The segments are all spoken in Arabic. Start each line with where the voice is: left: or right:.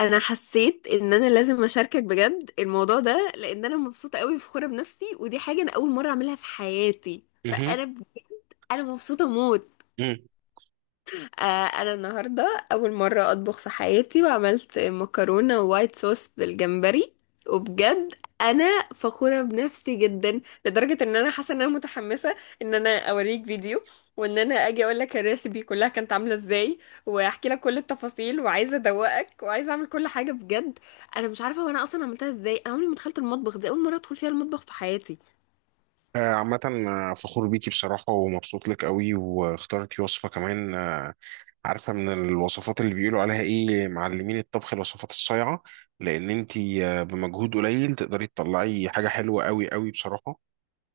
left: انا حسيت ان انا لازم اشاركك بجد الموضوع ده لان انا مبسوطه قوي فخوره بنفسي، ودي حاجه انا اول مره اعملها في حياتي.
right: مهم.
left: فانا بجد انا مبسوطه موت.
right: مم.
left: انا النهارده اول مره اطبخ في حياتي، وعملت مكرونه وايت صوص بالجمبري، وبجد انا فخوره بنفسي جدا، لدرجه ان انا حاسه ان انا متحمسه ان انا اوريك فيديو، وان انا اجي اقول لك الريسبي كلها كانت عامله ازاي، واحكي لك كل التفاصيل، وعايزه ادوقك وعايزه اعمل كل حاجه بجد. انا مش عارفه وانا اصلا عملتها ازاي، انا عمري ما دخلت المطبخ، دي اول مره ادخل فيها المطبخ في حياتي.
right: عامة، فخور بيكي بصراحة ومبسوط لك قوي، واخترتي وصفة كمان. عارفة من الوصفات اللي بيقولوا عليها ايه معلمين الطبخ؟ الوصفات الصايعة، لأن انتي بمجهود قليل تقدري تطلعي حاجة حلوة قوي قوي بصراحة.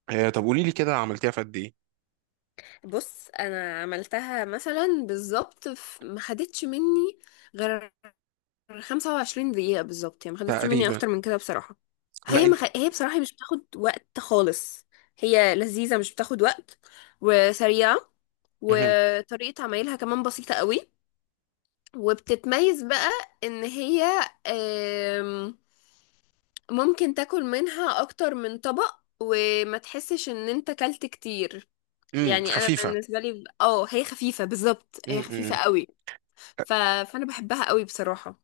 right: طب قولي لي كده، عملتيها في قد ايه؟
left: بص، انا عملتها مثلا بالظبط، ما خدتش مني غير 25 دقيقة بالظبط، يعني ما خدتش مني
right: تقريبا.
left: أكتر من كده بصراحة.
right: لا انت.
left: هي بصراحة مش بتاخد وقت خالص، هي لذيذة، مش بتاخد وقت وسريعة،
right: مهم.
left: وطريقة عمايلها كمان بسيطة قوي. وبتتميز بقى إن هي آم، ممكن تاكل منها أكتر من طبق وما تحسش إن أنت كلت كتير.
right: مم.
left: يعني أنا
right: خفيفة.
left: بالنسبة لي هي خفيفة بالظبط، هي
right: مم.
left: خفيفة
right: مم.
left: قوي. فأنا بحبها قوي بصراحة.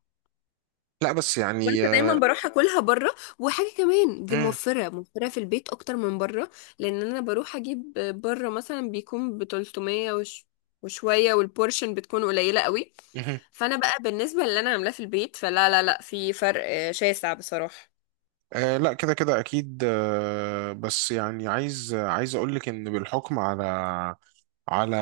right: لا، بس يعني
left: كنت دايما بروح اكلها بره، وحاجه كمان دي
right: مم.
left: موفره موفره في البيت اكتر من بره، لان انا بروح اجيب بره مثلا بيكون ب 300 وشويه، والبورشن بتكون قليله قوي.
right: مهم.
left: فانا بقى بالنسبه للي انا عاملاه في البيت، فلا لا لا في فرق شاسع بصراحه.
right: آه، لا كده كده اكيد. بس يعني عايز اقول لك ان بالحكم على، على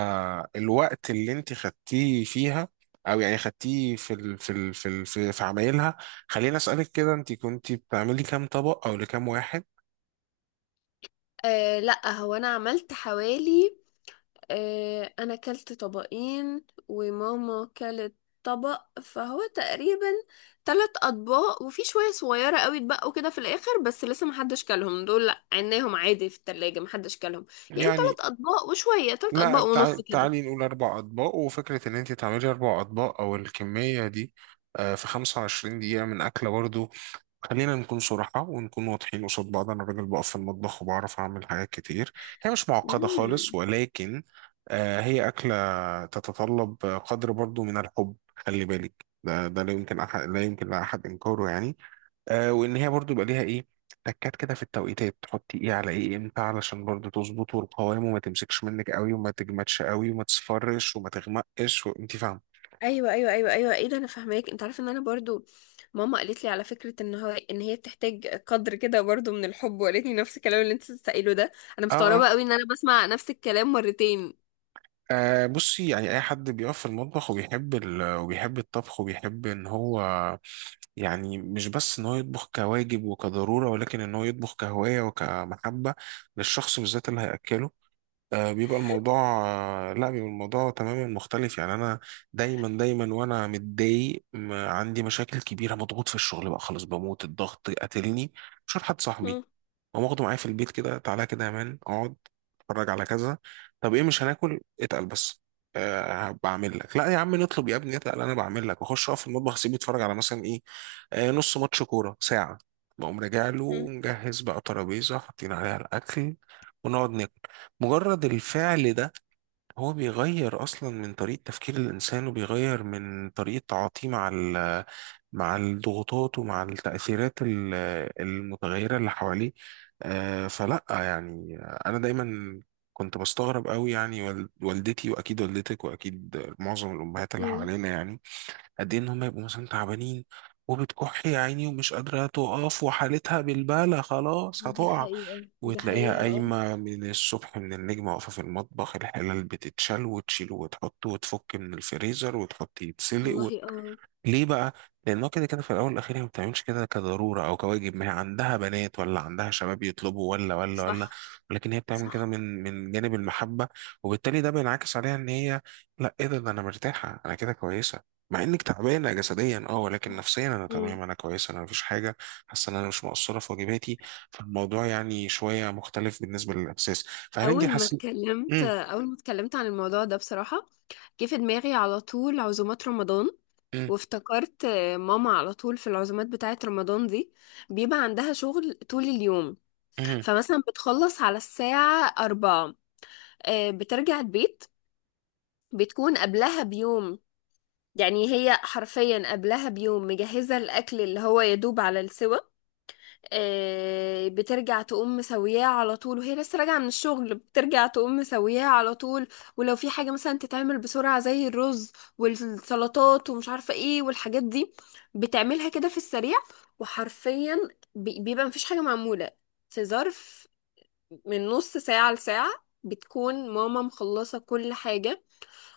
right: الوقت اللي انت خدتيه فيها، او يعني خدتيه في عمايلها. خليني اسالك كده، انت كنت بتعملي كام طبق او لكام واحد؟
left: أه لا، هو انا عملت حوالي، انا كلت طبقين وماما كلت طبق، فهو تقريبا ثلاث اطباق وفي شويه صغيره قوي اتبقوا كده في الاخر، بس لسه محدش كلهم، دول لا عيناهم عادي في التلاجة محدش كلهم، يعني
right: يعني
left: ثلاث اطباق وشويه، ثلاث
right: لا،
left: اطباق ونص
right: تعالي,
left: كده.
right: تعالي نقول 4 اطباق، وفكره ان انت تعملي 4 اطباق او الكميه دي في 25 دقيقه من اكله برضو. خلينا نكون صراحة ونكون واضحين قصاد بعض، أنا راجل بقف في المطبخ وبعرف أعمل حاجات كتير. هي مش معقدة خالص،
left: امم.
right: ولكن هي أكلة تتطلب قدر برضو من الحب، خلي بالك ده، لا يمكن أحد، لا يمكن لأحد إنكاره يعني. وإن هي برضو يبقى ليها إيه، تكات كده في التوقيتات، تحطي إيه على إيه إمتى علشان برضو تظبط، والقوام وما تمسكش منك قوي، وما تجمدش قوي، وما تصفرش، وما تغمقش، وأنت فاهمة.
left: ايوه، ايوه، ايوه، ايوه، ايه ده، انا فاهماك، انت عارفه ان انا برضو ماما قالت لي على فكره ان هو ان هي بتحتاج قدر كده برضو من الحب، وقالت لي نفس الكلام اللي انت بتسأله ده، انا
right: اه،
left: مستغربه
right: آه.
left: قوي ان انا بسمع نفس الكلام مرتين.
right: أه، بصي يعني، أي حد بيقف في المطبخ وبيحب وبيحب الطبخ وبيحب إن هو، يعني مش بس إن هو يطبخ كواجب وكضرورة، ولكن إن هو يطبخ كهواية وكمحبة للشخص بالذات اللي هيأكله، بيبقى الموضوع، لا، بيبقى الموضوع تماما مختلف. يعني انا دايما دايما وانا متضايق، عندي مشاكل كبيره، مضغوط في الشغل بقى خلاص بموت، الضغط قاتلني، مش حد صاحبي قام واخده معايا في البيت كده، تعالى كده يا مان اقعد اتفرج على كذا. طب ايه، مش هناكل اتقل بس؟ أه بعمل لك، لا يا عم نطلب يا ابني اتقل، انا بعمل لك واخش اقف في المطبخ، اسيبه يتفرج على مثلا ايه، أه نص ماتش كوره، ساعه، بقوم راجع له
left: مم.
right: مجهز بقى ترابيزه حاطين عليها الاكل، ونقعد ناكل. مجرد الفعل ده هو بيغير اصلا من طريقة تفكير الانسان، وبيغير من طريقة تعاطيه مع مع الضغوطات، ومع التأثيرات المتغيرة اللي حواليه. فلا يعني، انا دايما كنت بستغرب قوي يعني، والدتي واكيد والدتك واكيد معظم الامهات اللي
left: مم.
right: حوالينا يعني، قد ايه ان هم يبقوا مثلا تعبانين وبتكح يا عيني، ومش قادره تقف وحالتها بالبالة خلاص
left: دي
right: هتقع،
left: حقيقة، دي
right: وتلاقيها
left: حقيقة، اه.
right: قايمة من الصبح من النجمة، واقفة في المطبخ، الحلال بتتشال وتشيل وتحط، وتفك من الفريزر وتحط
left: والله
right: يتسلق.
left: اه.
right: ليه بقى؟ لأنه كده كده في الأول والأخير هي ما بتعملش كده كضرورة أو كواجب، ما هي عندها بنات ولا عندها شباب يطلبوا، ولا ولا ولا،
left: صح.
right: ولكن هي بتعمل كده
left: صح.
right: من جانب المحبة، وبالتالي ده بينعكس عليها إن هي، لا إيه ده، أنا مرتاحة، أنا كده كويسة، مع إنك تعبانة جسديا أه، ولكن نفسيا أنا
left: مم.
right: تمام، أنا كويسة، أنا مفيش حاجة، حاسة إن أنا مش مقصرة في واجباتي. فالموضوع يعني شوية مختلف بالنسبة للإحساس. فهل أنت حاسة؟ مم،
left: أول ما اتكلمت عن الموضوع ده بصراحة، جه في دماغي على طول عزومات رمضان،
right: مم،
left: وافتكرت ماما على طول في العزومات بتاعة رمضان دي بيبقى عندها شغل طول اليوم.
right: مم،
left: فمثلا بتخلص على الساعة أربعة، بترجع البيت، بتكون قبلها بيوم، يعني هي حرفيا قبلها بيوم مجهزة الأكل اللي هو يدوب على السوا. بترجع تقوم مسوياه على طول وهي لسه راجعة من الشغل، بترجع تقوم مسوياه على طول. ولو في حاجة مثلا تتعمل بسرعة زي الرز والسلطات ومش عارفة ايه والحاجات دي، بتعملها كده في السريع. وحرفيا بيبقى مفيش حاجة معمولة في ظرف من نص ساعة لساعة، بتكون ماما مخلصة كل حاجة،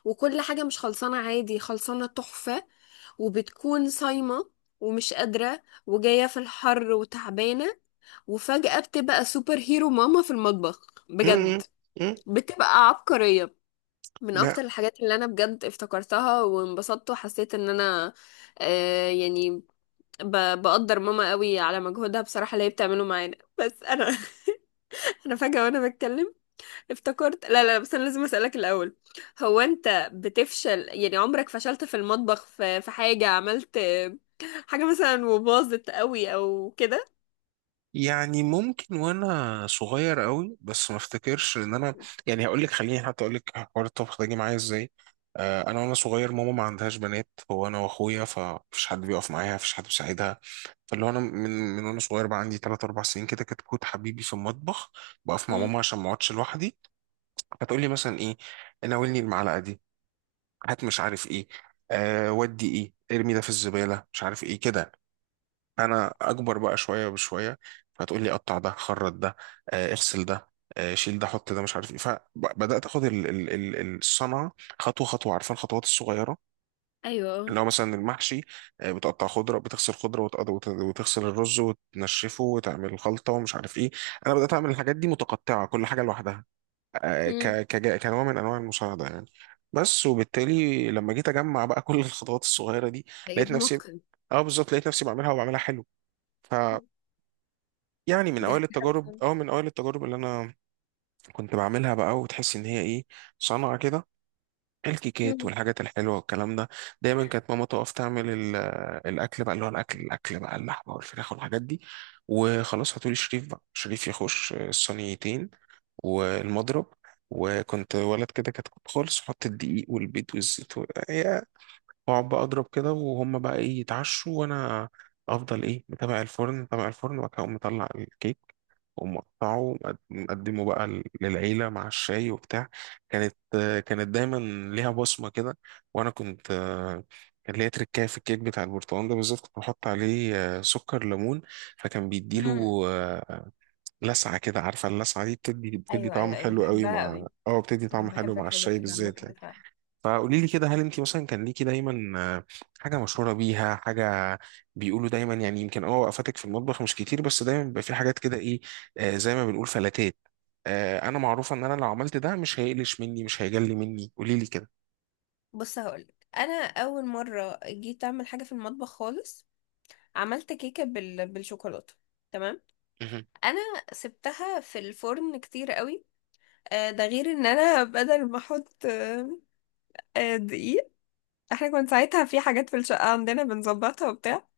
left: وكل حاجة مش خلصانة عادي، خلصانة تحفة. وبتكون صايمة ومش قادرة وجاية في الحر وتعبانة، وفجأة بتبقى سوبر هيرو ماما في المطبخ
right: مم، مم،
left: بجد،
right: مم.
left: بتبقى عبقرية. من
right: لا
left: اكتر الحاجات اللي انا بجد افتكرتها وانبسطت وحسيت ان انا، يعني بقدر ماما قوي على مجهودها بصراحة اللي هي بتعمله معانا بس انا انا فجأة وانا بتكلم افتكرت، لا لا بس انا لازم اسالك الاول. هو انت بتفشل؟ يعني عمرك فشلت في المطبخ في حاجه، عملت حاجه مثلا وباظت قوي او كده؟
right: يعني ممكن وانا صغير قوي، بس ما افتكرش ان انا، يعني هقول لك، خليني حتى اقول لك حوار الطبخ ده جه معايا ازاي. انا وانا صغير، ماما ما عندهاش بنات، هو انا واخويا، فمفيش حد بيقف معايا، مفيش حد بيساعدها، فاللي هو انا من وانا صغير بقى عندي 3 4 سنين كده، كنت حبيبي في المطبخ، بقف مع
left: مم.
right: ماما عشان ما اقعدش لوحدي. هتقول لي مثلا ايه، ناولني المعلقه دي، هات مش عارف ايه، أه ودي ايه ارمي ده في الزباله مش عارف ايه كده. انا اكبر بقى شويه بشويه، فهتقول لي قطع ده، خرط ده، اغسل ده، شيل ده حط ده مش عارف ايه، فبدات اخد الصنعه خطوه خطوه، عارفه الخطوات الصغيره
left: ايوه.
right: اللي هو مثلا المحشي، بتقطع خضره بتغسل خضره وتغسل الرز وتنشفه وتعمل خلطه ومش عارف ايه. انا بدات اعمل الحاجات دي متقطعه كل حاجه لوحدها،
left: امم.
right: كنوع من انواع المساعده يعني، بس. وبالتالي لما جيت اجمع بقى كل الخطوات الصغيره دي
left: ده
right: لقيت
left: عيد
right: نفسي،
left: متقن.
right: اه بالظبط لقيت نفسي بعملها، وبعملها حلو. يعني من
left: دي
right: اوائل
left: حاجه حلوة
right: التجارب،
left: فعلا.
right: او من اوائل التجارب اللي انا كنت بعملها بقى، وتحس ان هي ايه، صنعه كده. الكيكات
left: مم.
right: والحاجات الحلوه والكلام ده، دايما كانت ماما تقف تعمل الاكل بقى، اللي هو الاكل، بقى اللحمه والفراخ والحاجات دي، وخلاص هاتولي شريف، بقى شريف يخش الصينيتين والمضرب، وكنت ولد كده كتكوت خالص، احط الدقيق والبيض والزيت و- إيه، واقعد بقى اضرب كده، وهم بقى ايه يتعشوا، وانا افضل ايه متابع الفرن، متابع الفرن، وبعد كده أقوم مطلع الكيك ومقطعه، مقدمه بقى للعيلة مع الشاي وبتاع. كانت، كانت دايما ليها بصمة كده، وأنا كنت، كان ليا تركاية في الكيك بتاع البرتقال ده بالذات، كنت بحط عليه سكر ليمون، فكان
left: مم.
right: بيديله لسعة كده، عارفة اللسعة دي بتدي،
left: ايوه،
right: طعم
left: ايوه، ايوه،
right: حلو قوي
left: بحبها
right: مع
left: قوي،
right: بتدي طعم
left: انا
right: حلو
left: بحب
right: مع الشاي
left: الحاجات اللي عامله
right: بالذات
left: كده
right: يعني.
left: فعلا.
right: فقولي لي كده، هل انت مثلا كان ليكي دايما حاجه مشهوره بيها، حاجه بيقولوا دايما يعني، يمكن وقفاتك في المطبخ مش كتير، بس دايما بيبقى في حاجات كده ايه، زي ما بنقول فلاتات، انا معروفه ان انا لو عملت ده مش هيقلش مني، مش هيجلي مني، قولي لي كده.
left: بص هقولك، انا اول مره جيت اعمل حاجه في المطبخ خالص، عملت كيكه بالشوكولاته، تمام.
right: مهم.
left: انا سبتها في الفرن كتير قوي، ده غير ان انا بدل ما احط دقيق. احنا كنا ساعتها في حاجات في الشقه عندنا بنظبطها وبتاع،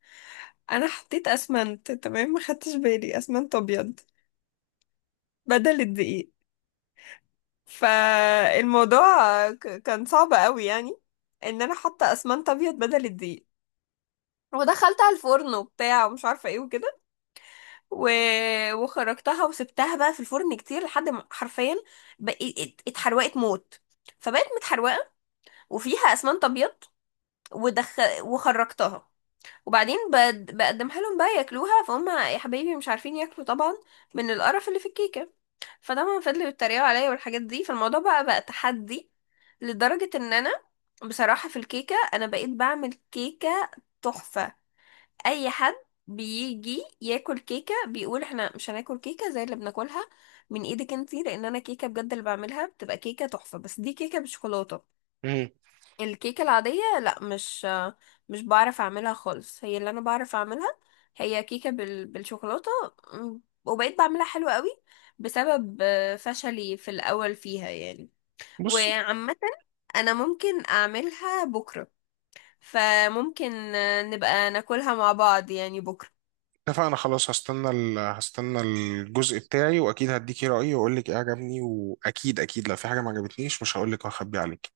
left: انا حطيت اسمنت، تمام، ما خدتش بالي اسمنت ابيض بدل الدقيق. فالموضوع كان صعب قوي يعني، ان انا حاطه اسمنت ابيض بدل الدقيق، ودخلتها الفرن وبتاع ومش عارفه ايه وكده، و... وخرجتها، وسبتها بقى في الفرن كتير لحد ما حرفيا بقيت اتحروقت موت، فبقت متحروقه وفيها اسمنت ابيض، ودخ... وخرجتها، وبعدين بقدمها لهم بقى ياكلوها، فهم يا حبايبي مش عارفين ياكلوا طبعا من القرف اللي في الكيكه. فطبعا فضلوا يتريقوا عليا والحاجات دي، فالموضوع بقى تحدي، لدرجه ان انا بصراحه في الكيكه انا بقيت بعمل كيكه تحفه. اي حد بيجي ياكل كيكه بيقول احنا مش هناكل كيكه زي اللي بناكلها من ايدك انتي، لان انا كيكه بجد اللي بعملها بتبقى كيكه تحفه، بس دي كيكه بالشوكولاته.
right: مهم.
left: الكيكه العاديه لا، مش بعرف اعملها خالص، هي اللي انا بعرف اعملها هي كيكه بالشوكولاته. وبقيت بعملها حلو قوي بسبب فشلي في الاول فيها يعني.
right: بص،
left: وعامه انا ممكن اعملها بكره، فممكن نبقى ناكلها مع بعض يعني بكره.
right: اتفقنا خلاص، هستنى هستنى الجزء بتاعي، واكيد هديكي رايي واقول لك ايه عجبني، واكيد اكيد لو في حاجه ما عجبتنيش مش هقول لك واخبي عليك.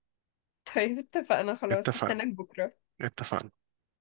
left: طيب اتفقنا خلاص،
right: اتفقنا.
left: هستناك بكرة.
right: اتفقنا.